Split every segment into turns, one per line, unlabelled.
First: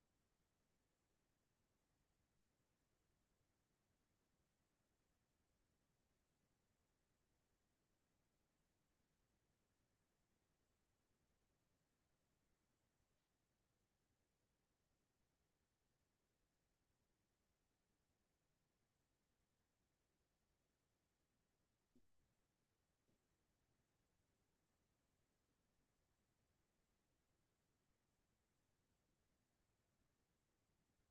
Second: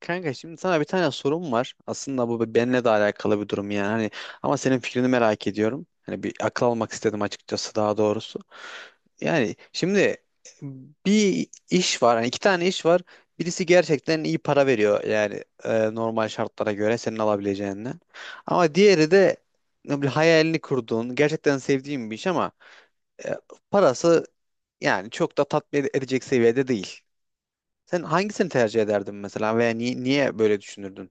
Kanka şimdi sana bir tane sorum var. Aslında bu benimle de alakalı bir durum yani. Hani ama senin fikrini merak ediyorum. Hani bir akıl almak istedim açıkçası daha doğrusu. Yani şimdi bir iş var. Hani iki tane iş var. Birisi gerçekten iyi para veriyor yani normal şartlara göre senin alabileceğinden. Ama diğeri de ne bileyim, hayalini kurduğun, gerçekten sevdiğin bir iş ama e, parası yani çok da tatmin edecek seviyede değil. Sen hangisini tercih ederdin mesela veya niye böyle düşünürdün?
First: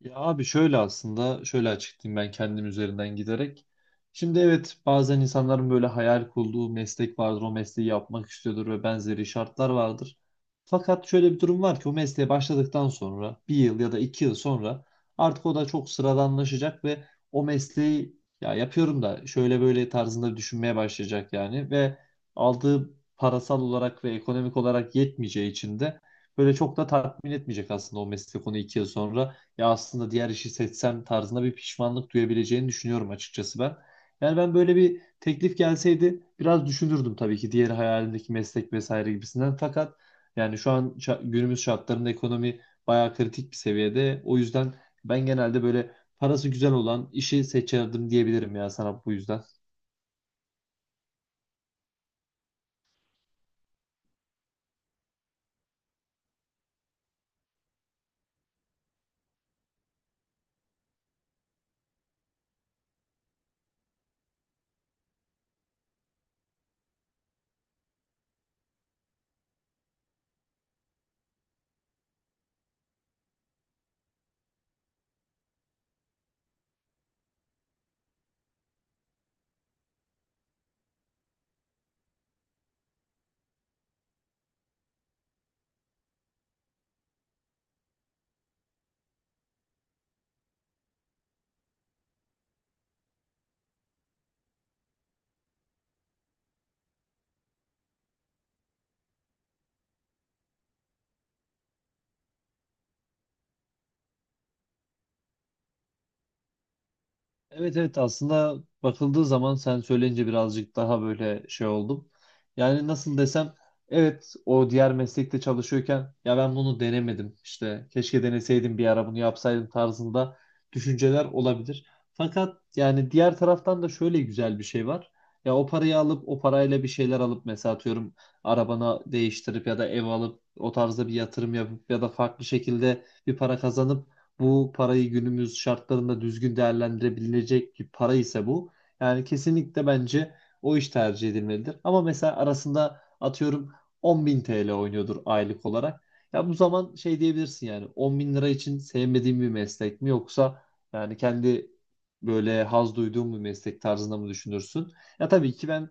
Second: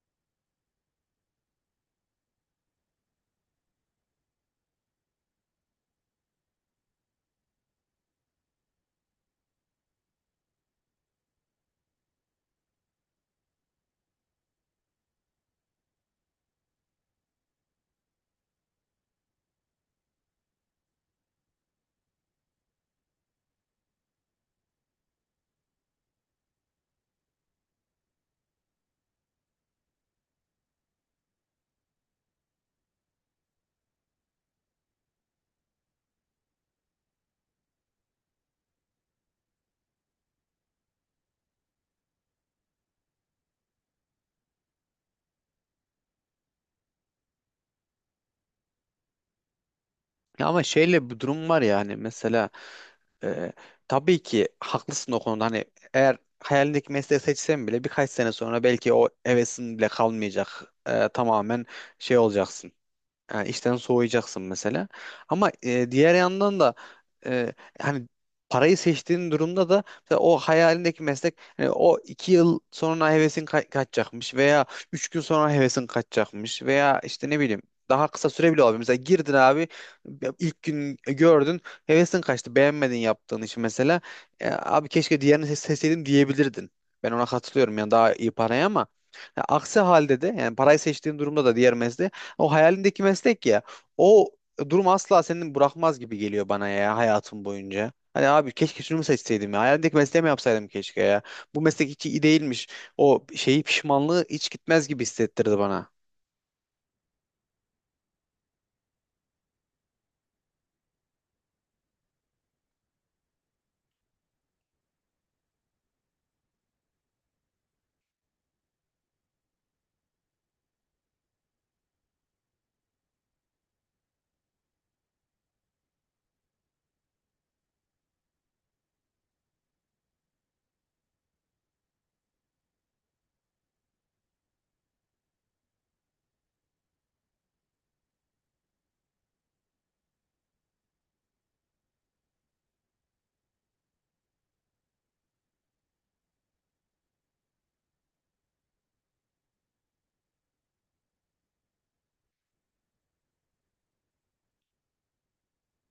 Ya abi, şöyle aslında şöyle açıklayayım ben kendim üzerinden giderek. Şimdi evet, bazen insanların böyle hayal kurduğu meslek vardır. O mesleği yapmak istiyordur ve benzeri şartlar vardır. Fakat şöyle bir durum var ki o mesleğe başladıktan sonra bir yıl ya da 2 yıl sonra artık o da çok sıradanlaşacak ve o mesleği ya yapıyorum da şöyle böyle tarzında düşünmeye başlayacak yani, ve aldığı parasal olarak ve ekonomik olarak yetmeyeceği için de böyle çok da tatmin etmeyecek aslında o meslek onu 2 yıl sonra ya aslında diğer işi seçsem tarzında bir pişmanlık duyabileceğini düşünüyorum açıkçası ben. Yani ben böyle bir teklif gelseydi biraz düşünürdüm, tabii ki diğer hayalimdeki meslek vesaire gibisinden. Fakat yani şu an günümüz şartlarında ekonomi bayağı kritik bir seviyede. O yüzden ben genelde böyle parası güzel olan işi seçerdim diyebilirim ya sana, bu yüzden.
Ya ama şeyle bir durum var ya hani mesela e, tabii ki haklısın o konuda hani eğer hayalindeki mesleği seçsen bile birkaç sene sonra belki o hevesin bile kalmayacak. Tamamen şey olacaksın. Yani işten soğuyacaksın mesela. Ama diğer yandan da e, hani parayı seçtiğin durumda da mesela o hayalindeki meslek hani o 2 yıl sonra hevesin kaçacakmış veya 3 gün sonra hevesin kaçacakmış veya işte ne bileyim daha kısa süre bile olabilir. Mesela girdin abi ilk gün gördün hevesin kaçtı beğenmedin yaptığın işi mesela. Abi keşke diğerini seçseydim diyebilirdin. Ben ona katılıyorum yani daha iyi paraya ama ya aksi halde de yani parayı seçtiğin durumda da diğer mesleği o hayalindeki meslek ya. O durum asla seni bırakmaz gibi geliyor bana ya hayatım boyunca. Hani abi keşke şunu mu seçseydim ya. Hayalimdeki mesleği mi yapsaydım keşke ya. Bu meslek hiç iyi değilmiş. O şeyi pişmanlığı hiç gitmez gibi hissettirdi bana.
Evet evet, aslında bakıldığı zaman sen söyleyince birazcık daha böyle şey oldum. Yani nasıl desem, evet, o diğer meslekte çalışıyorken ya ben bunu denemedim işte, keşke deneseydim, bir ara bunu yapsaydım tarzında düşünceler olabilir. Fakat yani diğer taraftan da şöyle güzel bir şey var. Ya o parayı alıp o parayla bir şeyler alıp, mesela atıyorum arabana değiştirip ya da ev alıp o tarzda bir yatırım yapıp ya da farklı şekilde bir para kazanıp, bu parayı günümüz şartlarında düzgün değerlendirebilecek bir para ise bu. Yani kesinlikle bence o iş tercih edilmelidir. Ama mesela arasında atıyorum 10.000 TL oynuyordur aylık olarak. Ya bu zaman şey diyebilirsin, yani 10 bin lira için sevmediğim bir meslek mi, yoksa yani kendi böyle haz duyduğum bir meslek tarzında mı düşünürsün? Ya tabii ki ben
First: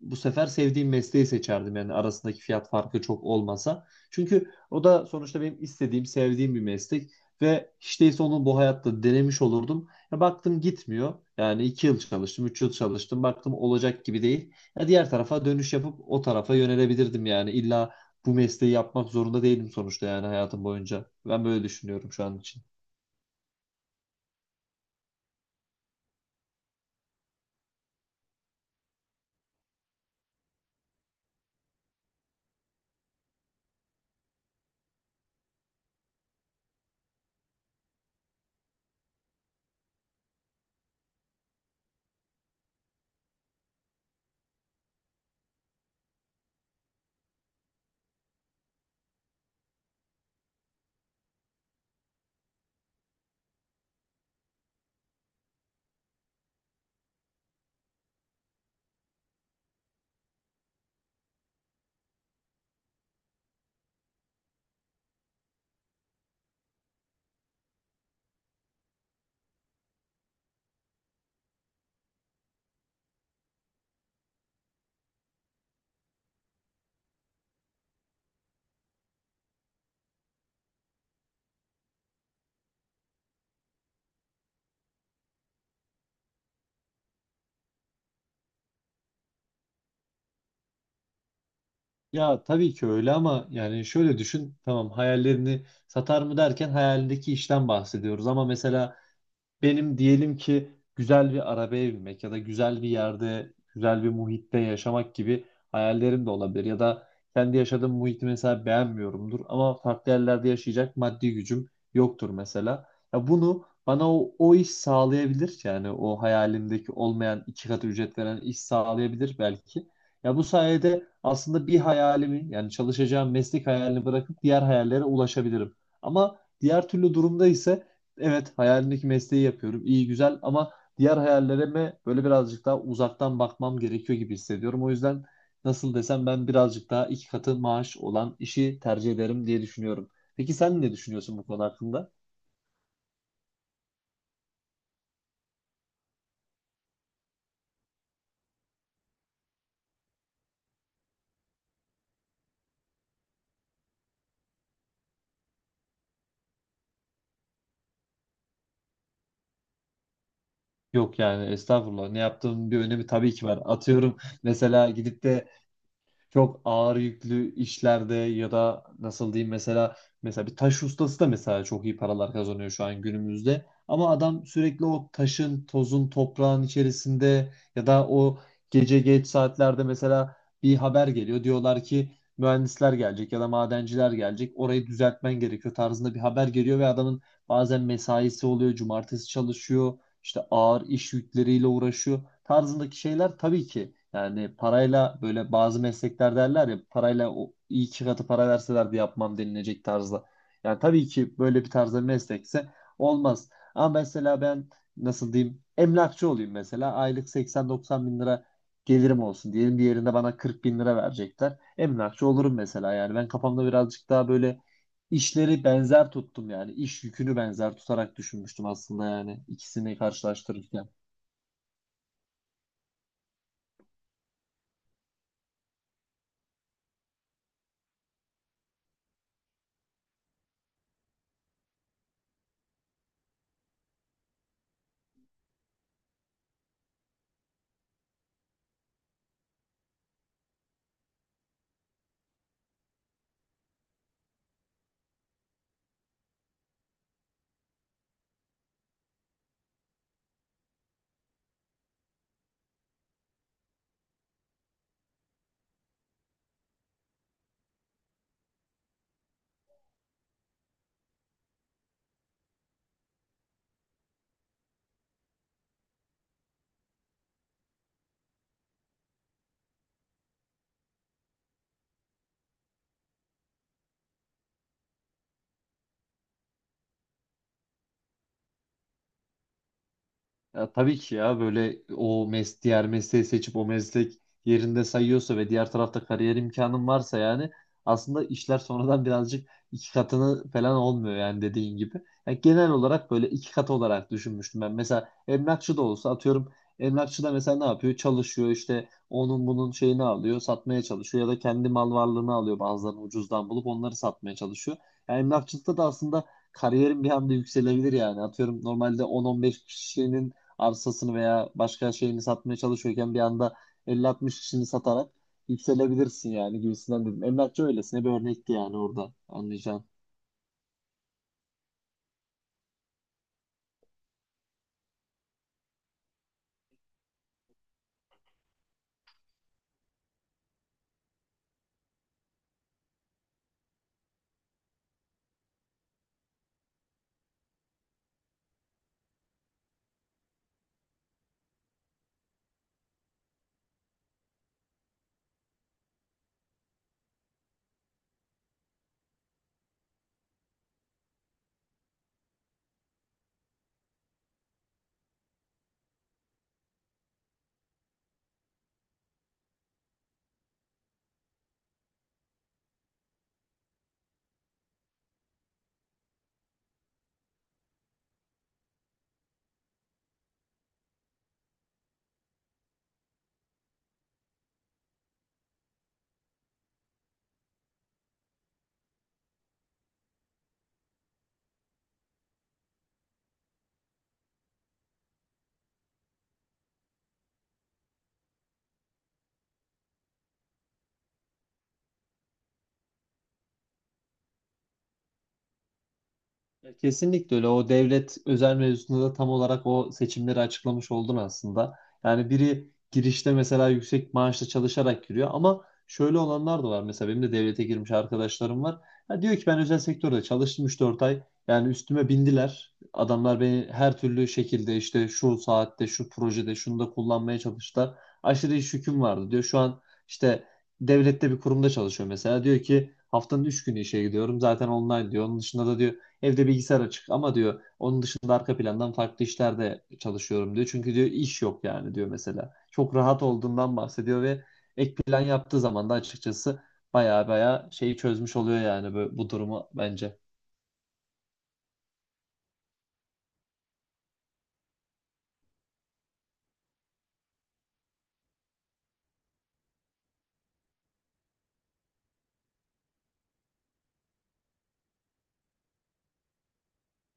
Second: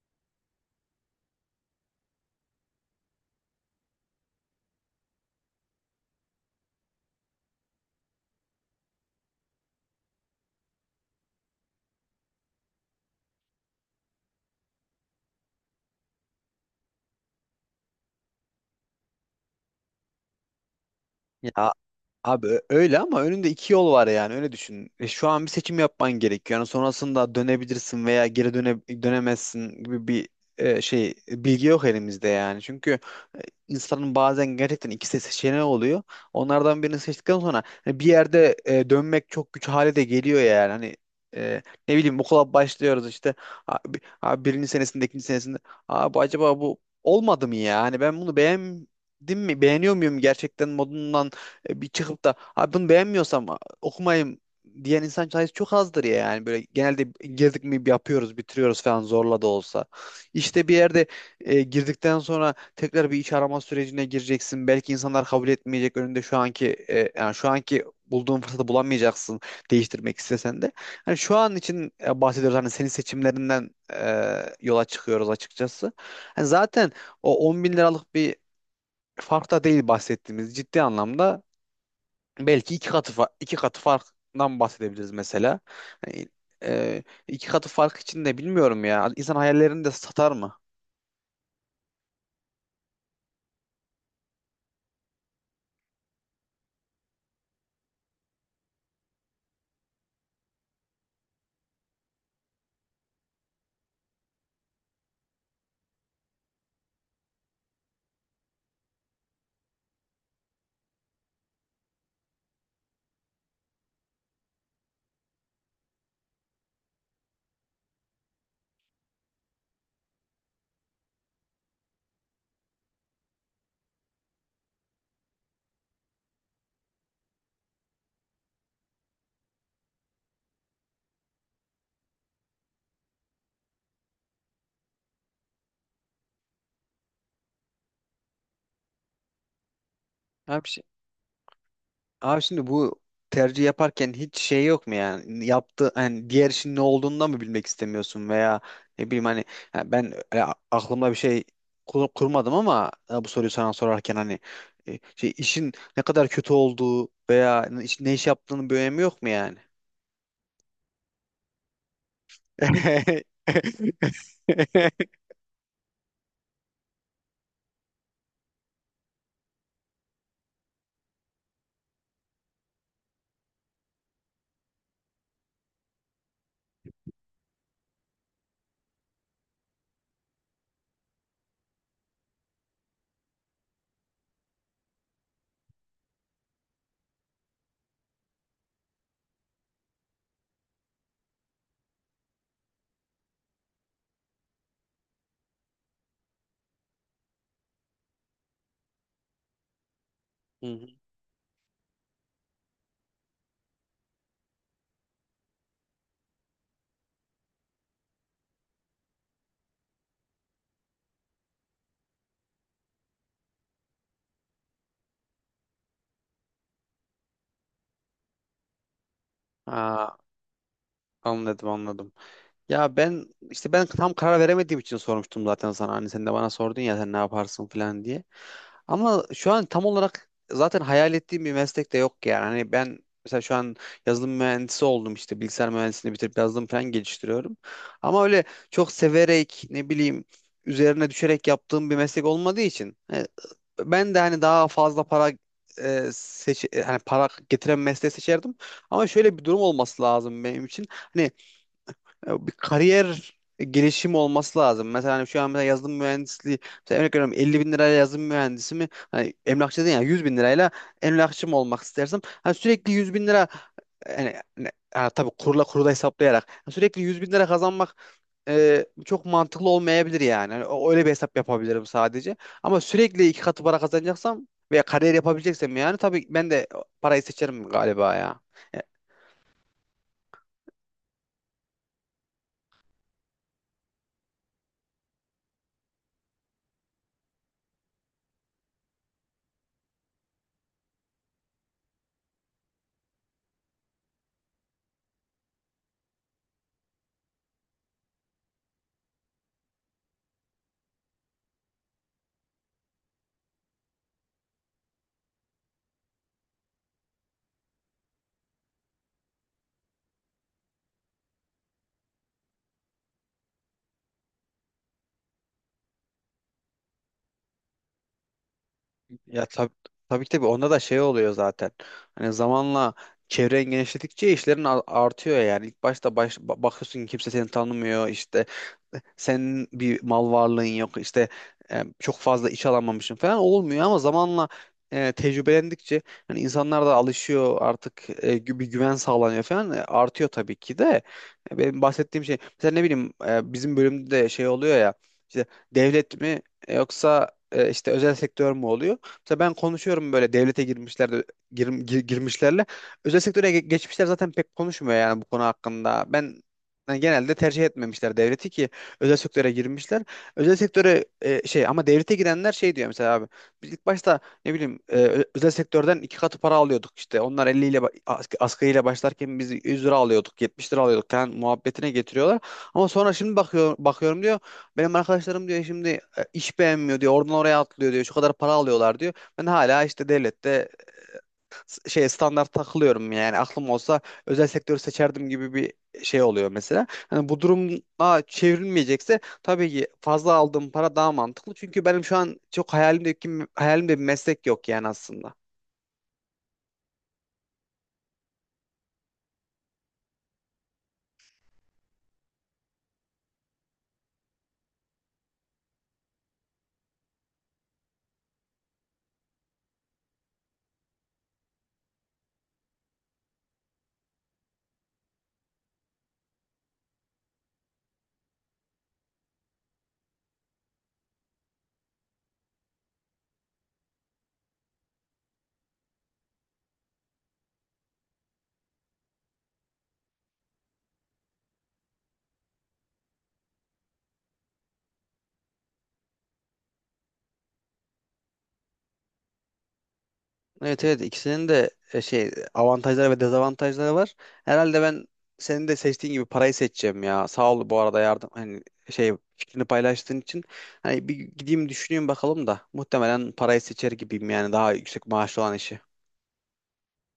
bu sefer sevdiğim mesleği seçerdim, yani arasındaki fiyat farkı çok olmasa. Çünkü o da sonuçta benim istediğim, sevdiğim bir meslek. Ve hiç değilse onu bu hayatta denemiş olurdum. Ya baktım gitmiyor. Yani iki yıl çalıştım, 3 yıl çalıştım. Baktım olacak gibi değil. Ya diğer tarafa dönüş yapıp o tarafa yönelebilirdim yani. İlla bu mesleği yapmak zorunda değilim sonuçta, yani hayatım boyunca. Ben böyle
Ya
düşünüyorum şu an
abi
için.
öyle ama önünde iki yol var yani öyle düşün. Şu an bir seçim yapman gerekiyor. Yani sonrasında dönebilirsin veya geri dönemezsin gibi bir şey bilgi yok elimizde yani. Çünkü insanın bazen gerçekten ikisi seçeneği oluyor. Onlardan birini seçtikten sonra hani bir yerde dönmek çok güç hale de geliyor yani. Hani e, ne bileyim okula başlıyoruz işte abi birinci senesinde ikinci senesinde abi acaba bu olmadı mı ya? Hani ben bunu beğendim mi? Beğeniyor muyum gerçekten modundan bir çıkıp da abi bunu beğenmiyorsam okumayayım diyen insan sayısı çok azdır ya yani böyle genelde girdik mi yapıyoruz bitiriyoruz falan zorla da olsa. İşte bir yerde girdikten sonra tekrar bir iş arama sürecine gireceksin. Belki insanlar kabul etmeyecek önünde şu anki yani şu anki bulduğun fırsatı bulamayacaksın değiştirmek istesen de. Hani şu an için bahsediyoruz hani senin seçimlerinden yola çıkıyoruz açıkçası. Hani zaten o 10 bin liralık bir fark da değil bahsettiğimiz ciddi anlamda belki iki katı farktan bahsedebiliriz mesela. Hani, e, iki katı fark için de bilmiyorum ya. İnsan hayallerini de satar mı?
Ya tabii ki öyle, ama yani şöyle düşün. Tamam, hayallerini satar mı derken hayalindeki işten bahsediyoruz. Ama mesela benim diyelim ki güzel bir arabaya binmek ya da güzel bir yerde, güzel bir muhitte yaşamak gibi hayallerim de olabilir. Ya da kendi yaşadığım muhiti mesela beğenmiyorumdur ama farklı yerlerde yaşayacak maddi gücüm yoktur mesela. Ya bunu bana o iş sağlayabilir. Yani o hayalimdeki olmayan iki katı ücret veren iş sağlayabilir belki. Ya bu sayede aslında bir hayalimi, yani çalışacağım meslek hayalini bırakıp diğer hayallere ulaşabilirim. Ama diğer türlü durumda ise evet, hayalindeki mesleği yapıyorum. İyi güzel, ama diğer hayallerime böyle birazcık daha uzaktan bakmam gerekiyor gibi hissediyorum. O yüzden nasıl desem, ben birazcık daha iki katı maaş olan işi tercih ederim diye düşünüyorum. Peki
Abi
sen ne düşünüyorsun bu konu hakkında?
Abi şimdi bu tercih yaparken hiç şey yok mu yani yaptı hani diğer işin ne olduğunu da mı bilmek istemiyorsun veya ne bileyim hani ya ben aklımda bir şey kurmadım ama bu soruyu sana sorarken hani şey işin ne kadar kötü olduğu veya ne iş yaptığının bir önemi yok mu yani?
Yok yani, estağfurullah, ne yaptığımın bir önemi tabii ki var. Atıyorum, mesela gidip de çok ağır yüklü işlerde ya da nasıl diyeyim, mesela bir taş ustası da mesela çok iyi paralar kazanıyor şu an günümüzde. Ama adam sürekli o taşın, tozun, toprağın içerisinde ya da o gece geç saatlerde mesela bir haber geliyor. Diyorlar ki mühendisler gelecek ya da madenciler gelecek. Orayı düzeltmen gerekiyor tarzında bir haber geliyor ve adamın bazen mesaisi oluyor, cumartesi çalışıyor, işte ağır iş yükleriyle uğraşıyor tarzındaki şeyler, tabii ki yani, parayla böyle bazı meslekler derler ya, parayla o iyi, iki katı para verselerdi yapmam denilecek tarzda.
Hı
Yani
hı.
tabii ki böyle bir tarzda meslekse olmaz. Ama mesela ben nasıl diyeyim, emlakçı olayım mesela, aylık 80-90 bin lira gelirim olsun diyelim, bir yerinde bana 40 bin lira verecekler. Emlakçı olurum mesela, yani ben kafamda birazcık daha böyle İşleri benzer tuttum yani. İş yükünü benzer tutarak düşünmüştüm aslında, yani ikisini
Aa,
karşılaştırırken.
anladım anladım. Ya ben işte ben tam karar veremediğim için sormuştum zaten sana. Hani sen de bana sordun ya sen ne yaparsın falan diye. Ama şu an tam olarak zaten hayal ettiğim bir meslek de yok yani. Hani ben mesela şu an yazılım mühendisi oldum işte bilgisayar mühendisliğini bitirip yazılım falan geliştiriyorum. Ama öyle çok severek ne bileyim üzerine düşerek yaptığım bir meslek olmadığı için ben de hani daha fazla para hani para getiren mesleği seçerdim. Ama şöyle bir durum olması lazım benim için. Hani ya bir kariyer gelişimi olması lazım. Mesela hani şu an mesela yazılım mühendisliği, mesela örnek veriyorum 50.000 lirayla yazılım mühendisi mi? Hani emlakçı değil yani 100.000 lirayla emlakçı mı olmak istersem? Hani sürekli 100.000 lira yani, ha, tabii kurla kurula hesaplayarak yani sürekli 100.000 lira kazanmak çok mantıklı olmayabilir yani. Hani öyle bir hesap yapabilirim sadece. Ama sürekli iki katı para kazanacaksam veya kariyer yapabileceksem yani tabii ben de parayı seçerim galiba ya. E,
Ya tabii ki ya, böyle o diğer mesleği seçip o meslek yerinde sayıyorsa ve diğer tarafta kariyer imkanın varsa, yani aslında işler sonradan birazcık iki katını falan olmuyor yani, dediğin gibi. Yani genel olarak böyle iki katı olarak düşünmüştüm ben. Mesela emlakçı da olsa, atıyorum emlakçı da mesela ne yapıyor? Çalışıyor işte, onun bunun şeyini alıyor, satmaya çalışıyor ya da kendi mal varlığını alıyor, bazılarını ucuzdan bulup onları satmaya çalışıyor. Yani emlakçılıkta da aslında kariyerin bir anda yükselebilir yani. Atıyorum normalde 10-15 kişinin arsasını veya başka şeyini satmaya çalışıyorken bir anda 50-60 kişini satarak yükselebilirsin yani, gibisinden dedim. Emlakçı öylesine bir örnekti yani, orada
Ya tabii
anlayacağın.
tabii ki tabii onda da şey oluyor zaten. Hani zamanla çevren genişledikçe işlerin artıyor yani. İlk başta bakıyorsun ki kimse seni tanımıyor işte senin bir mal varlığın yok işte çok fazla iş alamamışsın falan olmuyor ama zamanla tecrübelendikçe hani insanlar da alışıyor artık bir güven sağlanıyor falan artıyor tabii ki de. Benim bahsettiğim şey mesela ne bileyim bizim bölümde de şey oluyor ya işte devlet mi yoksa işte özel sektör mü oluyor? Mesela ben konuşuyorum böyle devlete girmişler girmişlerle. Özel sektöre geçmişler zaten pek konuşmuyor yani bu konu hakkında. Ben yani genelde tercih etmemişler devleti ki özel sektöre girmişler. Özel sektöre şey ama devlete girenler şey diyor mesela abi. Biz ilk başta ne bileyim özel sektörden iki katı para alıyorduk işte. Onlar 50 ile asgari ile başlarken biz 100 lira alıyorduk, 70 lira alıyorduk falan muhabbetine getiriyorlar. Ama sonra şimdi bakıyorum diyor. Benim arkadaşlarım diyor şimdi iş beğenmiyor diyor. Oradan oraya atlıyor diyor. Şu kadar para alıyorlar diyor. Ben hala işte devlette şey standart takılıyorum yani aklım olsa özel sektörü seçerdim gibi bir şey oluyor mesela. Hani bu duruma çevrilmeyecekse tabii ki fazla aldığım para daha mantıklı. Çünkü benim şu an çok hayalimde bir meslek yok yani aslında.
Ya kesinlikle öyle. O devlet özel mevzusunda da tam olarak o seçimleri açıklamış oldun aslında. Yani biri girişte mesela yüksek maaşla çalışarak giriyor, ama şöyle olanlar da var. Mesela benim de devlete girmiş arkadaşlarım var. Ha, diyor ki, ben özel sektörde çalıştım 3-4 ay. Yani üstüme bindiler. Adamlar beni her türlü şekilde, işte şu saatte, şu projede, şunda kullanmaya çalıştılar. Aşırı iş yüküm vardı diyor. Şu an işte devlette bir kurumda çalışıyor mesela. Diyor ki, haftanın 3 günü işe gidiyorum. Zaten online diyor. Onun dışında da diyor, evde bilgisayar açık ama diyor, onun dışında arka plandan farklı işlerde çalışıyorum diyor. Çünkü diyor iş yok yani, diyor mesela. Çok rahat olduğundan bahsediyor ve ek plan yaptığı zaman da açıkçası baya baya şeyi çözmüş oluyor yani bu durumu, bence.
Evet evet ikisinin de şey avantajları ve dezavantajları var. Herhalde ben senin de seçtiğin gibi parayı seçeceğim ya. Sağ ol bu arada yardım hani şey fikrini paylaştığın için. Hani bir gideyim düşüneyim bakalım da muhtemelen parayı seçer gibiyim yani daha yüksek maaşlı olan işi.